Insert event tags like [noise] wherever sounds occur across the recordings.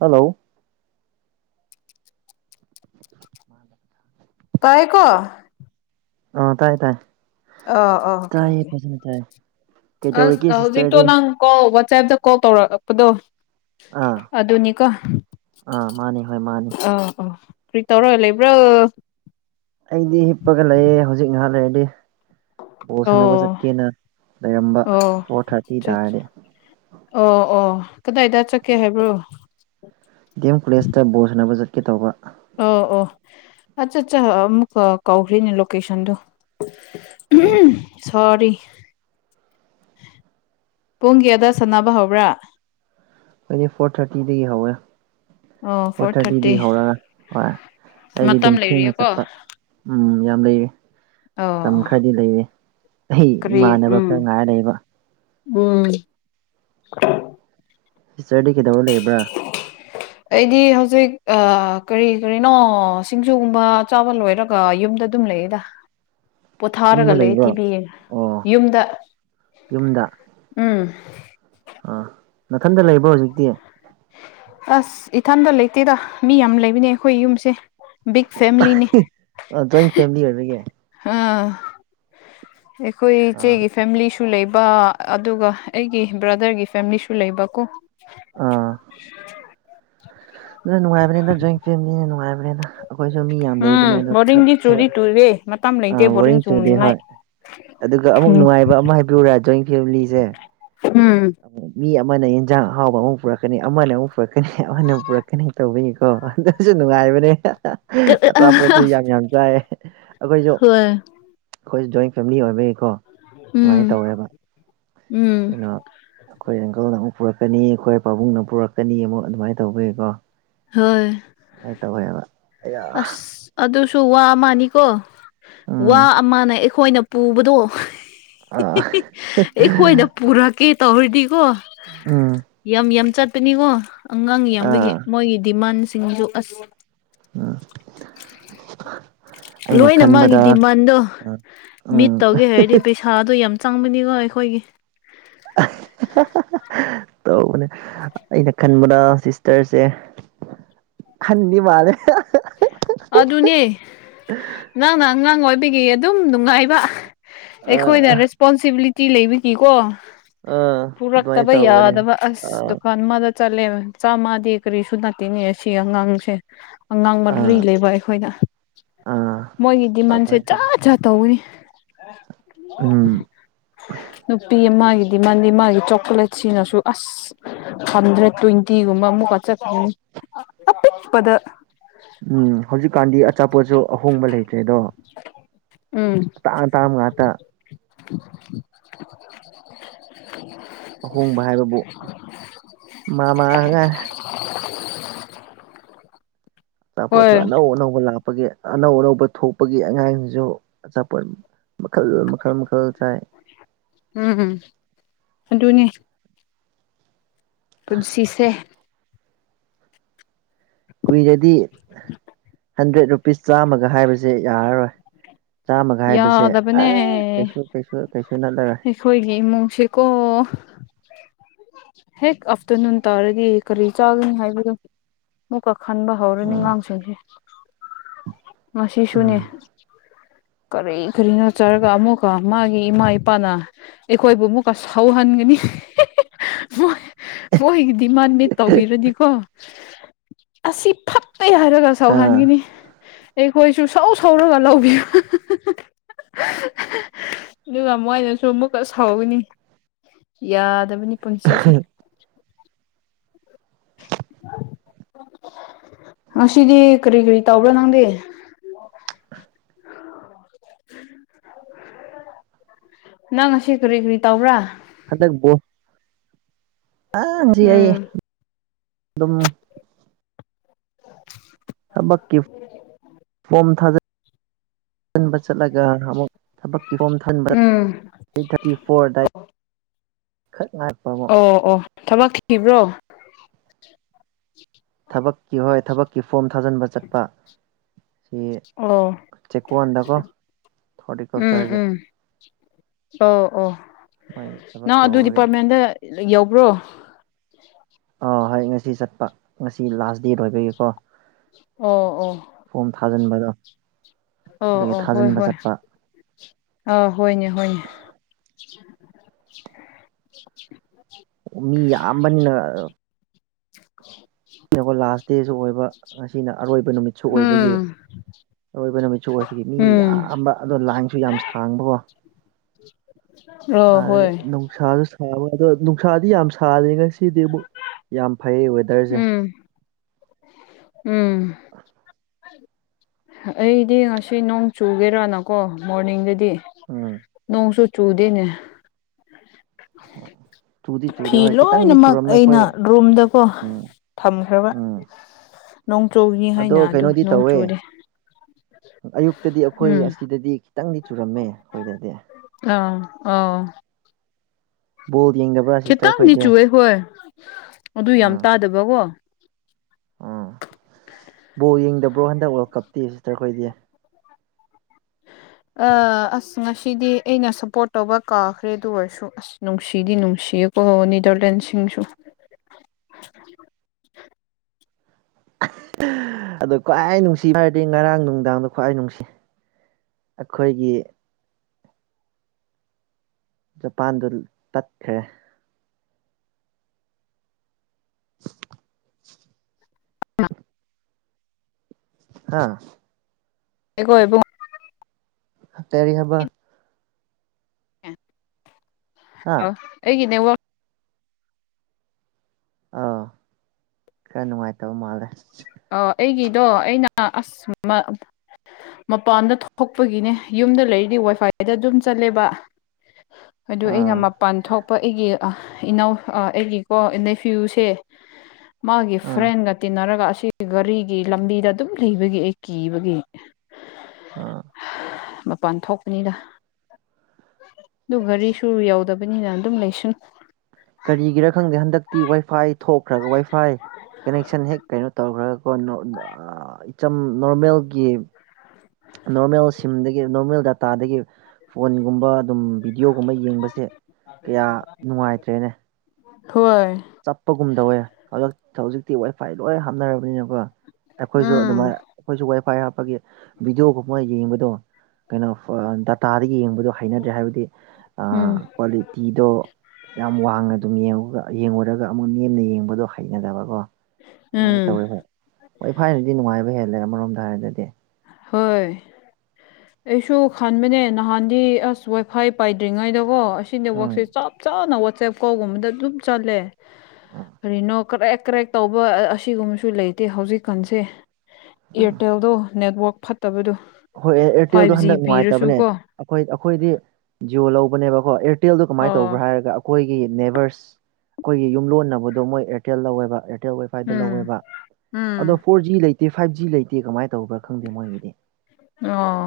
hello ꯇꯥꯏꯀꯣ ꯑ ꯇꯥꯏ ꯇꯥꯏ ꯑ ꯑꯣ ꯇꯥꯏꯌꯦ ꯐꯖꯅ ꯇꯥꯏꯌ ꯑꯁ ꯍꯧꯖꯤꯛꯇꯣ ꯅꯪ ꯀꯣꯜ ꯋꯥꯆꯦꯞꯇ ꯀꯣꯜ ꯇꯧꯔꯛꯄꯗꯣ ꯑꯥ ꯑꯗꯨꯅꯤꯀꯣ ꯑꯥ ꯃꯥꯅꯤ ꯍꯣꯏ ꯃꯥꯅꯤ ꯑꯥ ꯑꯥ ꯀ꯭ꯔꯤ ꯇꯧꯔꯒ ꯂꯩꯕ꯭ꯔꯣ ꯑꯩꯗꯤ ꯍꯤꯞꯄꯒ ꯂꯩꯑꯦ ꯍꯧꯖꯤꯛ ꯉꯍꯥꯛ ꯂꯩꯔꯗꯤ ꯕꯣꯜ ꯑꯣ ꯁꯥꯟꯅꯕ ꯆꯠꯀꯦꯅ ꯂꯩꯔꯝꯕ ꯑꯣ ꯐꯣꯔ ꯊꯥꯔꯇꯤ ꯇꯥꯔꯗꯤ ꯑꯣ ꯑꯣ ꯀꯗꯥꯏꯗ ꯆꯠꯀꯦ ꯍꯥꯏꯕ꯭ꯔꯣ ꯗꯤ ꯑꯦꯝ ꯀꯣꯂꯦꯖꯇ ꯕꯣꯜ ꯁꯥꯟꯅꯕ ꯆꯠꯀꯦ ꯇꯧꯕ ꯑꯣ ꯑꯣ ꯑꯠꯆꯥ ꯆꯥ ꯑꯃꯨꯛꯀ ꯀꯧꯈ꯭ꯔꯦꯅꯦ ꯂꯣꯀꯦꯁꯟꯗꯣ ꯑꯥ [unintelligible] ꯁꯥꯔꯤ ꯄꯨꯡ ꯀꯌꯥꯗ ꯁꯥꯟꯅꯕ ꯍꯧꯕ꯭ꯔꯥ [unintelligible] ꯐꯣꯔ ꯊꯥꯔꯇꯤꯗꯒꯤ ꯍꯧꯋꯦ ꯑꯣ ꯐꯣꯔ ꯊꯥꯔꯇꯤ ꯊꯥꯔꯇꯤꯗꯒꯤ ꯍꯧꯔꯒ ꯍꯣꯏ ꯑꯩꯗꯤ ꯃꯇꯝ ꯗꯨꯝ ꯊꯦꯡꯅ ꯂꯩꯔꯤꯌꯦꯀꯣ ꯆꯠꯄ ꯎꯝ ꯌꯥꯝ ꯂꯩꯌꯦ ꯑꯣ ꯇꯝ ꯈꯔꯗꯤ ꯂꯩꯌꯦ ꯀꯔꯤ ꯎꯝ ꯎꯝ [unintelligible] ꯁꯤꯁꯇꯔꯗꯤ ꯀꯩꯗꯧꯔ ꯂꯩꯕ꯭ꯔꯥ ꯑꯩꯗꯤ ꯍꯧꯖꯤꯛ ꯑ ꯀꯔꯤ ꯀꯔꯤꯅꯣ ꯁꯤꯡꯖꯨꯒꯨꯝꯕ ꯆꯥꯕ ꯂꯣꯏꯔꯛ ꯀꯣ ꯌꯨꯝꯗ ꯗꯨꯝ ꯂꯩꯌꯦꯗ [inaudible] ꯄꯣꯊꯥꯔꯒ ꯌꯨꯝꯗ ꯂꯩ ꯂꯩꯕ꯭ꯔꯣ ꯇꯤꯕꯤ ꯌꯦꯡ ꯑꯣ ꯌꯨꯝꯗ ꯌꯨꯝꯗ [unintelligible] ꯎꯝ ꯑꯥ ꯅꯊꯟꯗ ꯂꯩꯕ꯭ꯔꯣ ꯍꯧꯖꯤꯛꯇꯤ ꯑꯁ ꯏꯊꯟꯗ ꯂꯩꯇꯦꯗ ꯃꯤ ꯌꯥꯝ ꯂꯩꯕꯅꯦ ꯑꯩꯈꯣꯏ ꯌꯨꯝꯁꯦ ꯕꯤꯛ ꯐꯦꯃꯤꯂꯤꯅꯤ [unintelligible] ꯖꯣꯏꯟ ꯐꯦꯃꯤꯂꯤ ꯑꯣꯏꯕꯒꯤ [unintelligible] ꯑꯩꯈꯣꯏ ꯑꯥ ꯏꯆꯦꯒꯤ ꯐꯦꯃꯤꯂꯤꯁꯨ ꯂꯩꯕ ꯑꯗꯨꯒ ꯑꯩꯒꯤ ꯕ꯭ꯔꯥꯗꯔꯒꯤ ꯐꯦꯝꯂꯤꯁꯨ ꯂꯩꯕ ꯀꯣ ꯑꯥ ꯗꯨꯅ ꯅꯨꯡꯉꯥꯏꯕꯅꯤꯗ ꯖꯣꯏꯟ ꯐꯦꯝꯂꯤꯅ ꯅꯨꯡꯉꯥꯏꯕꯅꯤꯗ ꯑꯩꯈꯣꯏꯁꯨ ꯃꯤ ꯌꯥꯝ ꯂꯩꯕꯅꯦ ꯎꯝ ꯑꯗꯣ ꯊꯕꯛ ꯕꯣꯔꯗꯤꯡꯗꯤ ꯆꯨꯗꯤ ꯊꯕꯛ ꯆꯨꯔꯦ ꯃꯇꯝ ꯂꯩꯇꯦ ꯕꯣꯔꯗꯤꯡ [unintelligible] ꯆꯨꯗꯦ ꯆꯨꯅꯤꯡꯉꯥꯏ ꯍꯣꯏ ꯑꯗꯨꯒ ꯑꯃꯨꯛ ꯎꯝ ꯅꯨꯡꯉꯥꯏꯕ ꯑꯃ ꯍꯥꯏꯕꯤꯌꯨꯔꯥ ꯖꯣꯏꯟ ꯐꯦꯝꯂꯤꯁꯦ ꯎꯝ ꯑꯃꯨꯛ ꯃꯤ ꯑꯃꯅ ꯍꯦꯟꯖꯥꯡ ꯑꯍꯥꯎꯕ ꯑꯃꯨꯛ ꯄꯨꯔꯛꯀꯅꯤ ꯑꯃꯅ ꯑꯃꯨꯛ ꯄꯨꯔꯛꯀꯅꯤ ꯑꯃꯅ ꯑꯃꯨꯛ ꯄꯨꯔꯛ ꯀꯅꯤ ꯇꯧꯕꯩꯅꯤꯀꯣ ꯑꯗꯨꯁꯨ ꯅꯨꯡꯉꯥꯏꯕꯅꯦ ꯑꯆꯥꯄꯣꯠꯁꯨ ꯌꯥꯝ ꯌꯥꯝ ꯆꯥꯏꯌꯦ ꯑꯈꯣꯏꯁꯨ ꯑꯈꯣꯏꯁꯨ ꯖꯣꯏꯟ ꯐꯦꯃꯤꯂꯤ ꯑꯣꯏꯕꯒꯤꯀꯣ ꯎꯝ ꯗꯨꯃꯥꯏꯅ ꯇꯧꯋꯦꯕ ꯎꯝ ꯀꯩꯅꯣ ꯑꯩꯈꯣꯏ ꯑꯪꯀꯜꯅ ꯑꯃꯨꯛ ꯄꯨꯔꯛꯀꯅꯤ ꯑꯩꯈꯣꯏ ꯄꯥꯕꯨꯡꯅ ꯄꯨꯔꯛꯀꯅꯤ ꯑꯃꯨꯛ ꯑꯗꯨꯃꯥꯏꯅ ꯇꯧꯕꯩꯀꯣ ꯍꯣꯏ ꯑꯗꯨꯃꯥꯏꯟ ꯇꯧꯋꯦꯕ ꯑꯌꯥ ꯑꯁ ꯑꯗꯨꯁꯨ ꯋꯥ ꯑꯃꯅꯤꯀꯣ ꯋꯥ ꯎꯝ ꯑꯃꯅ ꯑꯩꯈꯣꯏꯅ- ꯄꯨꯕꯗꯣ ꯑꯥ ꯑꯩꯈꯣꯏꯅ ꯄꯨꯔꯛꯀꯦ ꯇꯧꯔꯤꯗꯤꯀꯣ ꯎꯝ ꯌꯥꯝ ꯌꯥꯝ ꯆꯠꯄꯅꯤꯀꯣ ꯑꯉꯥꯡ ꯌꯥꯝꯕꯒꯤ ꯑꯥ ꯃꯣꯏꯒꯤ ꯗꯤꯃꯥꯟꯁꯤꯡꯁꯨ ꯑꯁ ꯑꯥ ꯂꯣꯏꯅ ꯃꯥꯒꯤ ꯗꯤꯃꯥꯟꯗꯣ ꯑꯥ ꯃꯤꯠ ꯎꯝ ꯇꯧꯒꯦ ꯍꯥꯏꯔꯗꯤ ꯄꯩꯁꯥ ꯊꯥꯗꯣ ꯌꯥꯝ ꯆꯪꯕꯅꯤꯀꯣ ꯑꯩꯈꯣꯏꯒꯤ [inaudible] ꯇꯧꯕꯅꯦ ꯑꯩꯅ ꯈꯟꯕꯗ ꯁꯤꯁꯇꯔꯖꯦ ꯑꯍꯟꯗꯤ ꯃꯥꯂꯦ ꯑꯗꯨꯅꯦ ꯅꯪꯅ ꯑꯉꯥꯡ ꯑꯣꯏꯕꯒꯤ ꯑꯗꯨꯝ ꯅꯨꯡꯉꯥꯏꯕ ꯑꯩꯈꯣꯏꯅ ꯑꯥ ꯔꯦꯁꯄꯣꯟꯁꯤꯕꯤꯂꯤꯇꯤ ꯂꯩꯕꯒꯤ ꯀꯣ ꯑꯥ ꯑꯗꯨꯃꯥꯏꯅ ꯄꯨꯔꯛꯇꯕ ꯇꯧꯕꯅꯦ ꯌꯥꯗꯕ ꯑꯁ ꯑꯥ ꯗꯨꯀꯥꯟ ꯑꯃꯥꯗ ꯆꯠꯂꯦꯕ ꯆꯥꯝꯃꯗꯤ ꯀꯔꯤꯁꯨ ꯅꯥꯇꯦꯅꯦ ꯁꯤ ꯑꯉꯥꯡꯁꯦ ꯑꯉꯥꯡ ꯃꯔꯤ ꯑꯥ ꯂꯩꯕ ꯑꯩꯈꯣꯏꯅ ꯑꯥ ꯃꯣꯏꯒꯤ ꯗꯤꯃꯥꯟꯁꯦ ꯑꯗꯨꯃꯥꯏꯅ ꯇꯧꯋꯦ ꯖꯥꯠ ꯖꯥꯠ ꯇꯧꯕꯅꯤ ꯎꯝ ꯅꯨꯄꯤ ꯑꯃꯒꯤ ꯗꯤꯃꯥꯟꯗꯤ ꯃꯥꯒꯤ ꯆꯣꯀꯣ꯭ꯂꯦꯠꯁꯤꯅꯁꯨ ꯑꯁ ꯍꯟꯗ꯭ꯔꯦꯠ ꯇ꯭ꯋꯦꯟꯇꯤꯒꯨꯝꯕ ꯑꯃꯨꯛꯀ ꯆꯠꯈꯔꯅꯤ ꯑꯄꯤꯛꯄꯗ ꯎꯝ ꯍꯧꯖꯤꯛꯀꯥꯟꯗꯤ ꯑꯆꯥꯄꯣꯠꯁꯨ ꯑꯍꯣꯡꯕ ꯂꯩꯇ꯭ꯔꯦꯗꯣ ꯎꯝ ꯑꯇꯥꯡ ꯑꯇꯥꯥꯡꯕ ꯉꯥꯛꯇ [inaudible] ꯑꯍꯣꯡꯕ ꯍꯥꯏꯕꯕꯨ ꯃꯃꯥꯒ ꯑꯆꯥꯄꯣꯠꯁꯨ ꯍꯣꯏ ꯑꯅꯧ ꯑꯅꯧꯕ ꯂꯥꯛꯄꯒꯤ ꯑꯅꯧ ꯑꯅꯧꯕ ꯊꯣꯛꯄꯒꯤ ꯑꯉꯥꯡꯁꯤꯡꯁꯨ ꯑꯆꯥꯄꯣꯠ ꯃꯈꯜ ꯃꯈꯜ ꯃꯈꯜ ꯆꯥꯏ ꯎꯝ ꯎꯝ ꯑꯗꯨꯅꯦ ꯄꯨꯟꯁꯤꯁꯦ ꯀꯨꯏꯔꯗꯤ ꯍꯟꯗ꯭ꯔꯦꯠ ꯔꯨꯄꯤꯁ ꯆꯥꯝꯃꯒ ꯍꯥꯏꯕꯁꯦ ꯌꯥꯔꯔꯣꯏ ꯆꯥꯝꯃꯒ ꯍꯥꯏꯕꯁꯦ ꯌꯥꯗꯕꯅꯦ ꯑꯦ ꯀꯩꯁꯨ ꯀꯩꯁꯨ ꯀꯩꯁꯨ ꯅꯠꯂꯔꯣꯏ ꯑꯩꯈꫭꯏꯒꯤ ꯏꯃꯨꯡꯁꯤꯀꯣ ꯍꯦꯛ ꯑꯥꯐꯇꯔꯅꯨꯟ ꯇꯥꯔꯗꯤ ꯀꯔꯤ ꯆꯥꯒꯅꯤ ꯍꯥꯏꯕꯗꯣ ꯑꯃꯨꯛꯀ ꯈꯟꯕ ꯍꯧꯔꯅꯤ ꯎꯝ ꯑꯉꯥꯡꯁꯤꯡꯁꯦ ꯉꯁꯤꯁꯨꯅꯦ ꯎꯝ ꯀꯔꯤ ꯀꯔꯤꯅꯣ ꯆꯥꯔꯒ ꯑꯃꯨꯛꯀ ꯃꯥꯒꯤ ꯏꯃꯥ ꯏꯄꯥꯅ ꯑꯩꯈꯣꯏꯕꯨ ꯑꯃꯨꯛꯀ ꯁꯥꯎꯍꯟꯒꯅꯤ [inaudible] ꯃꯣꯏꯒꯤ ꯗꯤꯃꯥꯟ ꯃꯤꯠ ꯇꯧꯕꯤꯔꯅꯤꯀꯣ ꯑꯁꯤ ꯐꯠ ꯇꯦ ꯍꯥꯏꯔꯒ ꯑꯥ ꯁꯧꯍꯟꯒꯅꯤ ꯑꯩꯈꯣꯏꯁꯨ ꯁꯧ ꯁꯧꯔꯒ ꯂꯧꯕꯤ ꯑꯗꯨꯒ ꯃꯣꯏꯅꯁꯨ ꯑꯃꯨꯛꯀ ꯁꯥꯎꯒꯅꯤ ꯌꯥꯗꯕꯅꯤ ꯄꯨꯟꯁꯤꯁꯦ ꯉꯁꯤꯗꯤ ꯀꯔꯤ ꯀꯔꯤ ꯇꯧꯕ꯭ꯔꯥ ꯅꯪꯗꯤ ꯅꯪ ꯉꯁꯤ ꯀꯔꯤ ꯀꯔꯤ ꯇꯧꯕ꯭ꯔꯥ ꯍꯗꯛ ꯕꯣꯜ ꯑꯥ ꯉꯁꯤ ꯑꯩ ꯎꯝ ꯑꯗꯨꯝ ꯊꯕꯛꯀꯤ ꯐꯣꯝ ꯊꯥꯖ ꯈꯟꯕ ꯆꯠꯂꯒ ꯑꯃꯨꯛ ꯊꯕꯛꯀꯤꯐꯣꯝ ꯊꯖꯟꯕꯗ ꯎꯝ ꯊꯥꯔꯇꯤ ꯐꯣꯔꯑꯗꯥꯏ ꯈꯛ ꯉꯥꯏꯈ꯭ꯔꯕꯣ ꯑꯣ ꯑꯣ ꯊꯕꯛ ꯊꯤꯕ꯭ꯔꯣ ꯊꯕꯛꯀꯤ ꯍꯣꯏ ꯊꯕꯛꯀꯤ ꯐꯣꯝ ꯊꯥꯖꯟꯕ ꯆꯠꯄ ꯁꯤ ꯑꯣ ꯆꯦꯛꯀꯣꯟꯗꯀꯣ ꯎꯝ ꯍꯣꯔꯇꯤꯀꯜꯆꯔꯒꯤ ꯎꯝ ꯑꯣ ꯑꯣ ꯃꯣꯏꯒꯤ ꯊꯕꯛ ꯅꯪ ꯑꯗꯨ ꯀꯧꯕꯒꯤ ꯗꯤꯄꯥꯔꯠꯃꯦꯟꯗ ꯌꯧꯕ꯭ꯔꯣ ꯑꯥ ꯍꯣꯏ ꯉꯁꯤ ꯆꯠꯄ ꯉꯁꯤ ꯂꯥꯁ ꯗꯦꯠ ꯑꯣꯏꯕꯒꯤꯀꯣ ꯑꯣ ꯑꯣ ꯐꯣꯝ ꯊꯥꯖꯟꯕꯗꯣ ꯑꯣ ꯑꯣ ꯍꯣꯏ ꯍꯣꯏ ꯑꯥ ꯍꯣꯏꯅꯦ ꯍꯣꯏꯅꯦ [inaudible] ꯃꯤ ꯌꯥꯝꯕꯅꯤꯅ [inaudible] ꯉꯁꯤꯅꯀꯣ ꯂꯥꯁ ꯗꯦꯁꯨ ꯑꯣꯏꯕ ꯉꯁꯤꯅ ꯑꯔꯣꯏꯕ ꯅꯨꯃꯤꯠ ꯍꯝ ꯑꯔꯣꯏꯕ ꯅꯨꯃꯤꯠꯁꯨ ꯑꯣꯏꯕꯒꯤ ꯃꯤ ꯌꯥꯝꯕ ꯑꯗꯣ ꯂꯥꯏꯟꯁꯨ ꯌꯥꯝ ꯁꯥꯡꯕꯀꯣ ꯑꯥ ꯍꯣꯏ ꯁꯥꯁꯨ ꯁꯥꯕ ꯑꯗꯣ ꯅꯨꯡꯁꯥꯗꯤ ꯌꯥꯝ ꯁꯥꯗꯦ ꯉꯁꯤꯗꯤ ꯑꯃꯨꯛ ꯌꯥꯝ ꯐꯩꯌꯦ ꯋꯦ ꯎꯝ ꯎꯝ ꯑꯩꯗꯤ ꯉꯁꯤ ꯅꯣꯡ ꯆꯨꯒꯦꯔꯥꯅꯀꯣ ꯃꯣꯔꯅꯤꯡꯗꯗꯤ ꯎꯝ ꯅꯣꯡꯁꯨꯨ ꯆꯨꯗꯦꯅꯦ [inaudible] ꯆꯨꯗꯦ ꯐꯤ ꯍꯣꯏ ꯈꯤꯇꯪꯗꯤ ꯂꯣꯏꯅꯃꯛ ꯆꯨꯔꯝꯃꯦ ꯑꯩꯅ ꯑꯩꯈꯣꯏ ꯔꯨꯝꯗꯀꯣ ꯎꯝ ꯊꯝꯈ꯭ꯔꯕ ꯎꯝ ꯅꯣꯡꯆꯨꯅꯤ ꯑꯗꯣ ꯍꯥꯏꯅ ꯑꯗꯨ ꯀꯩꯅꯣꯗꯤ ꯅꯣꯡ ꯇꯧꯋꯦ ꯆꯨꯗꯦ ꯑꯌꯨꯛꯇꯗꯤ ꯑꯈꯣꯏ ꯎꯝ ꯑꯁꯤꯗꯗꯤ ꯈꯤꯇꯪꯗꯤ ꯆꯨꯔꯝꯃꯦ ꯑꯈꯣꯏꯗꯗꯤ ꯑꯥ ꯑꯣ ꯕꯣꯜ ꯌꯦꯡꯗꯕ꯭ꯔꯥ ꯁꯤꯁꯇꯔ ꯈꯤꯇꯪꯗꯤ ꯈꯣꯏꯗꯤ ꯆꯨꯋꯦ ꯍꯣꯏ ꯑꯗꯨ ꯌꯥꯝ ꯇꯥꯗꯕꯀꯣ ꯎꯝ ꯕꯣꯜ ꯌꯦꯡꯗꯕ꯭ꯔꯣ ꯍꯟꯗꯛ ꯋꯥꯔꯜ ꯀꯞꯇꯤ ꯁꯤꯁꯇꯔ ꯈꯣꯏꯗꯤ ꯑꯥ ꯑꯁ ꯉꯁꯤꯗꯤ ꯑꯩꯅ ꯁꯞꯄꯣꯔꯠ ꯇꯧꯕ ꯀꯥꯎꯈ꯭ꯔꯦ ꯑꯗꯨ ꯑꯣꯏꯔꯁꯨ ꯅꯨꯡꯁꯤꯗꯤ ꯅꯨꯡꯁꯤꯌꯦꯀꯣ ꯅꯦꯗꯔꯂꯦꯟꯁꯤꯡꯁꯨ ꯑꯗꯣ ꯈ꯭ꯋꯥꯏ ꯅꯨꯡꯁꯤꯕ ꯍꯥꯏꯔꯗꯤ ꯉꯔꯥꯡ ꯅꯨꯡꯗꯥꯡꯅ ꯈ꯭ꯋꯥꯏ ꯅꯨꯡꯁꯤ ꯑꯈꯣꯏꯒꯤ ꯖꯄꯥꯟꯗꯣꯜ ꯇꯠꯈ꯭ꯔꯦ ꯍꯥꯥ ꯑꯈꯣꯏ ꯏꯕꯨꯡ ꯀꯔꯤ ꯍꯥꯏꯕ ꯍꯥ ꯑꯩꯒꯤ ꯅꯦꯠꯋꯥꯛ ꯑꯥꯎ ꯈꯔ ꯅꯨꯡꯉꯥꯏꯇꯕ ꯃꯥꯜꯂꯦ ꯑꯣ ꯑꯩꯒꯤꯗꯣ ꯑꯩꯅ ꯑꯁ ꯃꯥ ꯃꯄꯥꯟꯗ ꯊꯣꯛꯄꯒꯤꯅꯦ ꯌꯨꯝꯗ ꯂꯩꯔꯤꯗꯤ ꯋꯥꯏꯐꯥꯏꯗ ꯑꯗꯨꯝ ꯆꯠꯂꯦꯕ ꯑꯗꯨ ꯑꯩꯅ ꯑꯥ ꯃꯄꯥꯟ ꯊꯣꯛꯄ ꯑꯩꯒꯤ ꯏꯅꯥꯎ ꯑꯩꯒꯤꯀꯣ ꯅꯦꯐ꯭ꯌꯨꯁꯦ [inaudible] ꯃꯥꯒꯤ ꯑꯥ ꯐ꯭ꯔꯦꯟꯒ ꯇꯤꯟꯅꯔꯒ ꯒꯥꯔꯤꯒꯤ ꯂꯝꯕꯤꯗ ꯑꯗꯨꯝ ꯂꯩꯕꯒꯤ ꯑꯩ ꯀꯤꯕꯒꯤ ꯑꯥ ꯃꯄꯥꯟ ꯊꯣꯛꯄꯅꯤꯗ ꯑꯗꯨ ꯒꯔꯤꯁꯨ ꯌꯥꯎꯗꯕꯅꯤꯅ ꯑꯗꯨꯝ ꯂꯩꯁꯟ ꯀꯔꯤꯒꯤꯔꯥ ꯈꯪꯗꯦ ꯍꯟꯗꯛꯇꯤ ꯋꯥꯏꯐꯥꯏ ꯊꯣꯛꯈ꯭ꯔꯒ ꯋꯥꯏꯐꯥꯏ ꯀꯅꯦꯛꯁꯟ ꯍꯦꯛ ꯀꯩꯅꯣ ꯇꯧꯈ꯭ꯔꯒ ꯑꯣ ꯅꯣ ꯅꯣ ꯏꯆꯝ ꯅꯣꯔꯃꯦꯜꯒꯤ ꯅꯣꯔꯃꯦꯜ ꯁꯤꯝꯗꯒꯤ ꯅꯣꯔꯃꯦꯜ ꯗꯥꯇꯥꯗꯒꯤ ꯐꯣꯟꯒꯨꯝꯕ ꯑꯗꯨꯝ ꯕꯤꯗꯤꯑꯣꯒꯨꯝꯕ ꯌꯦꯡꯕꯁꯦ ꯀꯌꯥ ꯅꯨꯡꯉꯥꯏꯇ꯭ꯔꯦꯅꯦ ꯍꯣꯏ ꯆꯞꯄꯒꯨꯝꯗꯧꯌꯦ ꯍꯧꯖꯤꯛꯇꯤ ꯋꯥꯏꯐꯥꯏ ꯂꯣꯏ ꯍꯥꯞꯅꯔꯕꯅꯤꯅꯀꯣ ꯑꯩꯈꯣꯏꯁꯨ ꯎꯝ ꯑꯗꯨꯃꯥꯏꯅ ꯑꯩꯈꯣꯏꯁꯨ ꯋꯥꯏꯐꯥꯏ ꯍꯥꯞꯄꯒꯤ ꯚꯤꯗꯤꯑꯣꯒꯨꯝꯕ ꯌꯦꯡꯕꯗꯣ ꯀꯩꯅꯣ ꯗꯥꯇꯥꯗꯒꯤ ꯌꯦꯡꯕꯗꯣ ꯍꯩꯅꯗ꯭ꯔꯦ ꯍꯥꯏꯕꯗꯤ ꯎꯝ ꯀ꯭ꯋꯥꯂꯤꯇꯤꯗꯣ ꯌꯥꯝ ꯋꯥꯡꯅꯥ ꯑꯗꯨꯝ ꯌꯦꯡꯑꯥꯒ ꯌꯦꯡꯉꯨꯔꯒ ꯑꯃꯨꯛ ꯅꯦꯝꯅ ꯌꯦꯡꯕꯗꯣ ꯍꯩꯅꯗꯕꯀꯣ ꯑꯗꯨꯃꯥꯏꯅ ꯎꯝ ꯇꯧꯌꯦꯕ ꯋꯥꯏ ꯐꯥꯏꯅꯗꯤ ꯅꯨꯡꯉꯥꯏꯕ ꯍꯦꯜꯂꯦ ꯑꯃꯔꯣꯝꯗ ꯍꯥꯏꯔꯗꯤ ꯍꯣꯏ [inaudible] ꯑꯩꯁꯨ ꯈꯟꯥꯟꯕꯅꯦ ꯅꯍꯥꯟꯗꯤ ꯑꯁ ꯋꯥꯏ ꯐꯥꯏ ꯄꯥꯏꯗ꯭ꯔꯤꯉꯩꯗꯀꯣ ꯑꯁꯤ ꯎꯝ ꯅꯦꯠꯋꯥꯛꯁꯦ ꯆꯞ ꯆꯥꯅ ꯋꯥꯆꯦꯞ ꯀꯧꯜꯒꯨꯝꯕꯗ ꯑꯗꯨꯝ ꯆꯠꯂꯦ ꯀꯔꯤꯅꯣ ꯀꯔꯦꯛ ꯀꯔꯦꯛ ꯇꯧꯕ ꯑꯁꯤꯒꯨꯝꯕꯁꯨ ꯂꯩꯇꯦ ꯍꯧꯖꯤꯛꯀꯥꯟꯁꯦ ꯎꯝ ꯑꯦꯔꯇꯦꯜꯗꯣ ꯅꯦꯠꯋꯛ ꯐꯠꯇꯕꯗꯣ ꯍꯣꯏ ꯑꯦ ꯑꯦꯔꯇꯦꯜꯗꯣ ꯐꯥꯏꯚ ꯖꯤ ꯍꯟꯗꯛ ꯄꯤꯔꯁꯨ ꯅꯨꯡꯉꯥꯏꯇꯕꯅꯦ ꯀꯣ ꯑꯩꯈꯣꯏ ꯑꯩꯈꯣꯏꯗꯤ ꯖꯤꯌꯣ ꯂꯧꯕꯅꯦꯕꯀꯣ ꯑꯦꯔꯇꯦꯜꯗꯣ ꯀꯃꯥꯏꯅ ꯑꯣ ꯇꯧꯕ꯭ꯔꯥ ꯍꯥꯏꯔꯒ ꯑꯩꯈꯣꯏꯒꯤ ꯅꯦꯕꯦꯔꯁ ꯑꯩꯈꯣꯏꯒꯤ ꯌꯨꯝꯂꯣꯟꯅꯕꯗꯣ ꯃꯣꯏ ꯑꯦꯔꯇꯦꯜ ꯂꯧꯑꯦꯕ ꯑꯔꯇꯦꯜ ꯋꯥꯏꯐꯥꯏꯗ ꯎꯝ ꯂꯧꯑꯦꯕ ꯎꯝ ꯑꯗꯣ ꯐꯣꯔ ꯖꯤ ꯂꯩꯇꯦ ꯐꯥꯏꯚ ꯖꯤ ꯂꯩꯇꯦ ꯀꯃꯥꯏꯅ ꯇꯧꯕ꯭ꯔꯥ ꯈꯪꯗꯦ ꯃꯣꯏꯒꯤꯗꯤ ꯑꯣ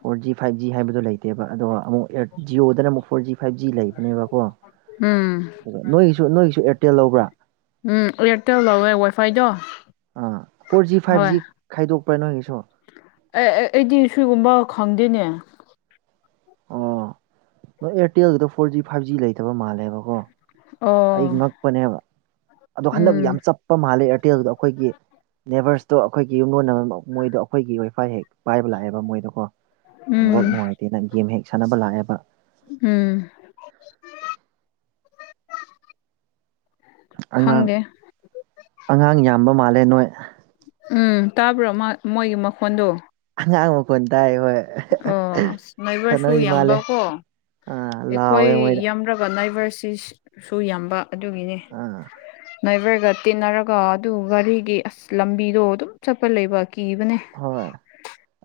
ꯐꯣꯔ ꯖꯤ ꯐꯥꯏꯚ ꯖꯤ ꯍꯥꯏꯕꯗꯣ ꯂꯩꯇꯦꯕ ꯑꯗꯣ ꯑꯃꯨꯛ ꯑꯦꯔ ꯖꯤꯌꯣꯗꯅ ꯑꯃꯨꯛ ꯐꯣꯔ ꯖꯤ ꯐꯥꯏꯚ ꯖꯤ ꯂꯩꯕꯅꯦꯕꯀꯣ ꯎꯝ ꯅꯣꯏꯒꯤꯁꯨ ꯅꯣꯏꯒꯤꯁꯨ ꯑꯦꯔꯇꯦꯜ ꯂꯧꯕ꯭ꯔꯥ ꯎꯝ ꯑꯦꯔꯇꯦꯜ ꯂꯧꯌꯦ ꯋꯥꯏꯐꯥꯏꯗꯣ ꯑꯥ ꯐꯣꯔ ꯖꯤ ꯍꯣꯏ ꯐꯥꯏꯚ ꯖꯤ ꯈꯥꯏꯗꯣꯛꯄ꯭ꯔꯥ ꯅꯣꯏꯒꯤꯁꯨ ꯑꯦ ꯑꯦ ꯑꯩꯗꯤ ꯁꯤꯒꯨꯝꯕ ꯈꯪꯗꯦꯅꯦ ꯑꯦꯌꯥꯔꯇꯦꯜꯒꯤꯗꯨ ꯐꯣꯔ ꯖꯤ ꯐꯥꯏꯚ ꯖꯤ ꯂꯩꯇꯕ ꯃꯥꯜꯂꯦꯕꯀꯣ ꯑꯩ ꯑꯣ ꯉꯛꯄꯅꯦꯕ ꯑꯗꯣ ꯍꯟꯗꯛ ꯎꯝ ꯌꯥꯝ ꯆꯞꯄ ꯃꯥꯜꯂꯦ ꯑꯦꯔꯇꯦꯜꯗꯨ ꯑꯩꯈꯣꯏꯒꯤ ꯅꯦꯕꯦꯔꯁꯇꯣ ꯑꯩꯈꯣꯏꯒꯤ ꯌꯨꯝꯂꯣꯟꯅꯕ ꯃꯣꯏꯗꯣ ꯑꯩꯈꯣꯏꯒꯤ ꯋꯥꯏꯐꯥꯏ ꯍꯦꯛ ꯄꯥꯏꯕ ꯂꯥꯛꯑꯦꯕ ꯃꯣꯏꯗꯣꯀꯣ ꯎꯝ ꯅꯦꯠꯋꯥꯛ ꯅꯨꯡꯉꯥꯏꯇꯦꯅ ꯒꯦꯝ ꯍꯦꯛ ꯁꯥꯟꯅꯕ ꯂꯥꯛꯑꯦꯕ ꯎꯝ [unintelligible] ꯑꯉꯥꯡ ꯈꯪꯗꯦ ꯑꯉꯥꯡ ꯌꯥꯝꯕ ꯃꯥꯜꯂꯦ ꯅꯣꯏ ꯎꯝ ꯇꯥꯕ꯭ꯔꯣ ꯃꯣꯏꯒꯤ ꯃꯈꯣꯟꯗꯣ ꯑꯉꯥꯡ ꯃꯈꯣꯟ ꯇꯥꯏ ꯍꯣꯏ ꯑꯣꯁ ꯅꯦꯕꯦꯔꯁꯁꯨ ꯁꯥꯟꯅꯔꯤ ꯃꯥꯜꯂꯦ ꯌꯥꯝꯕꯀꯣ ꯑꯥ ꯑꯩꯈꯣꯏ ꯂꯥꯎꯋꯦ ꯃꯣꯏꯗ ꯌꯥꯝ ꯐ꯭ꯔꯒ ꯅꯥꯏꯕꯔꯁꯤ ꯁꯨ ꯌꯥꯝꯕ ꯑꯗꯨꯒꯤꯅꯤ ꯑꯥ ꯅꯥꯏꯕꯔꯒ ꯇꯤꯟꯅꯔꯒ ꯑꯗꯨ ꯒꯥꯔꯤꯒꯤ ꯑꯁ ꯂꯝꯕꯤꯗꯣ ꯑꯗꯨꯝ ꯆꯠꯄ ꯂꯩꯕ ꯀꯤꯕꯅꯦ ꯍꯣꯏ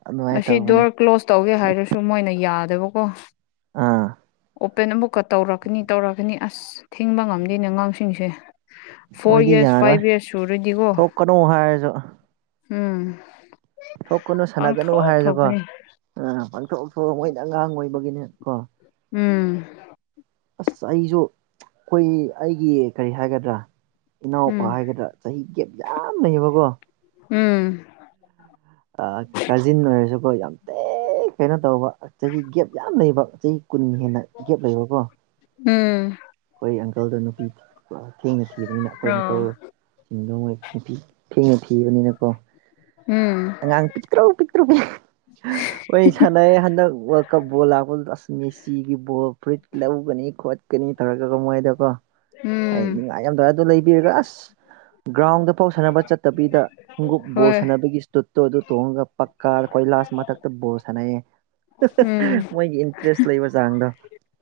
ꯑꯗꯨꯃꯥꯏꯅ ꯑꯁꯤ ꯇꯧꯕꯅꯦ ꯗꯣꯔ ꯀ꯭ꯂꯣꯁ ꯇꯧꯒꯦ ꯍꯥꯏꯔꯁꯨ ꯃꯣꯏꯅ ꯌꯥꯗꯕꯀꯣ ꯑꯥ ꯑꯣꯄꯦꯟ ꯑꯃꯨꯛꯀ ꯇꯧꯔꯛꯀꯅꯤ ꯇꯧꯔꯛꯀꯅꯤ ꯑꯁ ꯊꯤꯡꯕ ꯉꯝꯗꯦꯅꯦ ꯑꯉꯥꯡꯁꯤꯡꯁꯦ ꯐꯣꯔ ꯃꯣꯏꯗꯤ ꯏꯌꯔ ꯌꯥꯔꯣꯏ ꯐꯥꯏꯚ ꯏꯌꯔ ꯁꯨꯔꯗꯤꯀꯣ ꯊꯣꯛꯀꯅꯨ ꯍꯥꯏꯔꯁꯨ ꯎꯝ ꯊꯣꯛꯀꯅꯨ ꯁꯥꯟꯅꯒꯅꯨ ꯄꯥꯡꯊꯣꯛ ꯍꯥꯏꯔꯕ ꯊꯣꯛꯄꯅꯤ ꯑꯥ ꯄꯡꯊꯣ ꯊꯣꯛꯑ ꯃꯣꯏꯅ ꯑꯉꯥꯡ ꯑꯣꯏꯕꯒꯤꯅꯦ ꯀꯣ ꯎꯝ ꯑꯁ ꯑꯩꯁꯨ ꯑꯈꯣꯏ ꯑꯩꯒꯤ ꯀꯔꯤ ꯍꯥꯏꯒꯗ꯭ꯔꯥ ꯏꯅꯥꯎꯄꯥ ꯎꯝ ꯍꯥꯏꯒꯗ꯭ꯔꯥ ꯆꯍꯤ ꯒꯦꯞ ꯌꯥꯝ ꯂꯩꯌꯦꯕꯀꯣ ꯎꯝ ꯑꯥ ꯀꯥꯖꯤꯟ ꯑꯣꯏꯔꯁꯨꯀꯣ ꯌꯥꯝ ꯇꯤ ꯊꯤ ꯀꯩꯅꯣ ꯇꯧꯕ ꯆꯍꯤ ꯒꯦꯞ ꯌꯥꯝ ꯂꯩꯕ ꯆꯍꯤ ꯀꯨꯟ ꯍꯦꯟꯅ ꯒꯦꯞ ꯂꯩꯕꯀꯣ ꯎꯝ ꯑꯩꯈꯣꯏ ꯑꯪꯀꯜꯗꯣ ꯅꯨꯄꯤ ꯊꯦꯡꯅ ꯊꯤꯕꯅꯤꯅ ꯑꯩꯈꯣꯏ ꯑ ꯑꯪꯀꯜ ꯗꯧꯉꯩ ꯅꯣꯄꯤ ꯊꯦꯡꯅꯥ ꯊꯤꯕꯅꯤꯅꯀꯣ ꯎꯝ ꯉꯥꯡ ꯄꯤꯛꯇ꯭ꯔꯨ ꯄꯤꯛꯇ꯭ꯔꯨ ꯄꯤ ꯑꯩ ꯁꯥꯟꯅꯩ ꯍꯟꯗꯛ ꯋꯥꯜꯀꯞ ꯕꯣꯜ ꯂꯥꯛꯄꯗꯨꯗ ꯑꯁ ꯃꯦꯁꯤꯒꯤ ꯕꯣꯜ ꯐꯨꯔꯤꯠ ꯂꯧꯒꯅꯤ ꯈꯣꯠꯀꯅꯤ ꯇꯧꯔꯒ ꯀꯣ ꯃꯣꯏꯗꯣꯀꯣ ꯑꯩ ꯎꯝ ꯅꯤꯡꯉꯥꯏ ꯌꯥꯝ ꯗꯋꯦ ꯑꯗꯨ ꯂꯩꯕꯤꯔꯒ ꯑꯁ ꯒ꯭ꯔꯥꯎꯟꯗ ꯐꯥꯎ ꯁꯥꯟꯅꯕ ꯆꯠꯇꯕꯤꯗ ꯈꯣꯡꯎꯞ ꯕꯣꯜ ꯍꯣꯏ ꯁꯥꯟꯅꯕꯒꯤ ꯇꯨꯠꯇꯨ ꯑꯗꯨ ꯇꯣꯡꯉꯒ ꯄꯛꯀꯥ ꯀꯣꯏꯂꯥꯁ ꯃꯊꯛꯇ ꯕꯣꯜ ꯁꯥꯟꯅꯩꯑꯦ ꯎꯝ ꯃꯣꯏꯒꯤ ꯏꯟꯗ꯭ꯔꯦꯁ ꯂꯩꯕ ꯆꯥꯡꯗꯣ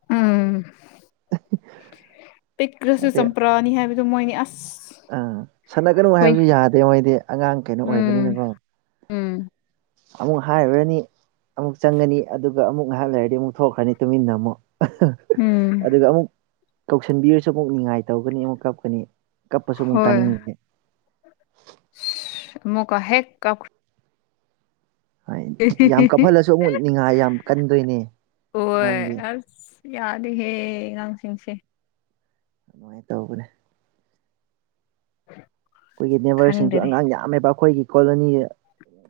ꯎꯝ ꯄꯤꯛꯈ꯭ꯔꯨꯁꯨ ꯑꯗꯤ ꯆꯝꯄ꯭ꯔꯥꯅꯤ ꯍꯥꯏꯕꯗꯨ ꯃꯣꯏꯅꯤ ꯑꯁ ꯑꯥ ꯁꯥꯟꯅꯒꯅꯨ ꯍꯣꯏ ꯍꯥꯏꯕꯁꯨ ꯌꯥꯗꯦ ꯃꯣꯏꯗꯤ ꯑꯉꯥꯡ ꯀꯩꯅꯣ ꯎꯝ ꯑꯣꯏꯕꯅꯤꯅꯀꯣ ꯎꯝ ꯑꯃꯨꯛ ꯍꯥꯏꯔꯨꯔꯅꯤ ꯑꯃꯨꯛ ꯆꯪꯒꯅꯤ ꯑꯗꯨꯒ ꯑꯃꯨꯛ ꯉꯥꯏꯍꯥꯛ ꯂꯩꯔꯗꯤ ꯑꯃꯨꯛ ꯊꯣꯛꯈ꯭ꯔꯅꯤ ꯇꯨꯃꯤꯟꯅ ꯑꯃꯨꯛ ꯎꯝ ꯑꯗꯨꯒ ꯑꯃꯨꯛ ꯀꯧꯁꯟꯕꯤꯔꯁꯨ ꯑꯃꯨꯛ ꯅꯤꯉꯥꯏ ꯇꯧꯒꯅꯤ ꯑꯃꯨꯛ ꯀꯞꯀꯅꯤ ꯀꯞꯄꯁꯨ ꯑꯃꯨꯛ ꯇꯥꯅꯤꯡꯉꯦ ꯑꯁ ꯑꯃꯨꯛꯀ ꯍꯦꯛ ꯀꯞ ꯍꯥꯏ ꯌꯥꯝ ꯀꯞꯍꯜꯂꯁꯨ ꯑꯃꯨꯛ ꯅꯤꯡꯉꯥꯏ ꯌꯥꯝ ꯀꯟꯗꯣꯏꯅꯦ ꯍꯣꯏ ꯑꯉꯥꯡꯗꯤ ꯌꯥꯗꯦꯍꯦ ꯑꯉꯥꯡꯁꯤꯡꯁꯦ ꯑꯗꯨꯃꯥꯏꯅ ꯇꯧꯕꯅꯦ ꯑꯩꯈꯣꯏꯒꯤ ꯅꯦꯕꯔꯁꯤꯡꯁꯨ ꯈꯪꯗꯔꯦ ꯑꯉꯥꯡ ꯌꯥꯝꯃꯦꯕ ꯑꯩꯈꯣꯏꯒꯤ ꯀꯣꯂꯣꯅꯤ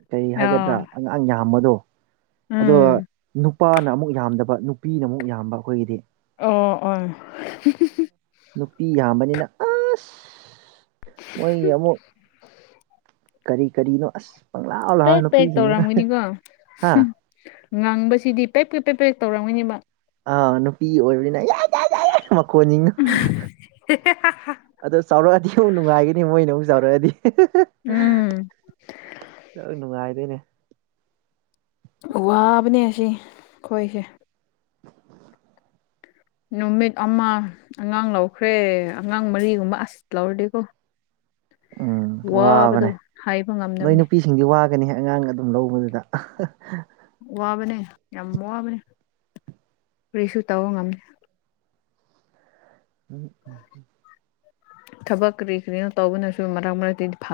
ꯀꯔꯤ ꯍꯥꯏꯒꯗ꯭ꯔꯥ ꯑꯥ ꯑꯉꯥꯡ ꯌꯥꯝꯕꯗꯣ ꯑꯗꯣ ꯎꯝ ꯅꯨꯄꯥꯅ ꯑꯃꯨꯛ ꯌꯥꯝꯗꯕ ꯅꯨꯄꯤꯅ ꯑꯃꯨꯛ ꯌꯥꯝꯕ ꯑꯩꯈꯣꯏꯒꯤꯗꯤ ꯑꯣ ꯑꯣꯏ ꯅꯨꯄꯤ ꯌꯥꯝꯕꯅꯤꯅ ꯑꯥ ꯃꯣꯏꯒꯤ ꯑꯃꯨꯛ ꯀꯔꯤ ꯀꯔꯤꯅꯣ ꯑꯁ ꯄꯪꯂꯥꯎ ꯄꯦꯛ ꯂꯥꯎꯔ ꯄꯦꯛ ꯅꯨꯄꯤꯁꯤꯡꯅꯤꯅ ꯇꯧꯔꯝꯒꯅꯤꯀꯣ ꯍꯥ ꯉꯥꯡꯕꯁꯤꯗꯤ ꯄꯦꯞ ꯄꯦꯞ ꯄꯦꯞ ꯄꯦꯛ ꯇꯧꯔꯝꯒꯅꯤꯕ ꯑꯥ ꯅꯨꯄꯤ ꯑꯣꯏꯕꯅꯤꯅ ꯌꯥ ꯌꯥ ꯌꯥ ꯌꯥ ꯃꯈꯣꯟꯁꯤꯡꯅ ꯑꯗꯣ ꯆꯥꯎꯔꯛꯑꯗꯤ ꯑꯃꯨꯛ ꯅꯨꯡꯉꯥꯏꯒꯅꯤ ꯃꯣꯏꯅ ꯑꯃꯨꯛ ꯆꯥꯎꯔꯛꯑꯗꯤ ꯎꯝ ꯑ ꯅꯨꯡꯉꯥꯏꯗꯨꯏꯅꯦ ꯋꯥꯕꯅꯦ ꯁꯤ ꯈꯣꯏꯁꯦ [inaudible] ꯅꯨꯃꯤꯠ ꯑꯃ ꯑꯉꯥꯡ ꯂꯧꯈ꯭ꯔꯦ ꯑꯉꯥꯡ ꯃꯔꯤꯒꯨꯝꯕ ꯑꯁ ꯂꯧꯔꯗꯤꯦꯀꯣ ꯎꯝ ꯋꯥꯕꯅꯦ ꯍꯥꯏꯕ ꯂꯣꯏ ꯉꯝꯗꯕꯅꯦ ꯅꯨꯄꯤ ꯁꯤꯡꯗꯤ ꯋꯥꯒꯅꯤꯍ ꯑꯉꯥꯡ ꯑꯗꯨꯝ ꯂꯧꯕꯗꯨꯗ ꯋꯥꯕꯅꯦ ꯌꯥꯝ ꯋꯥꯕꯅꯦ ꯀꯔꯤꯁꯨ ꯇꯧꯕ ꯉꯝꯅꯤ ꯎꯝ ꯎꯝ ꯊꯕꯛ ꯀꯔꯤ ꯀꯔꯤꯅꯣ ꯇꯧꯕꯅꯁꯨ ꯃꯔꯛ ꯃꯔꯛꯇꯗꯤ ꯐꯥ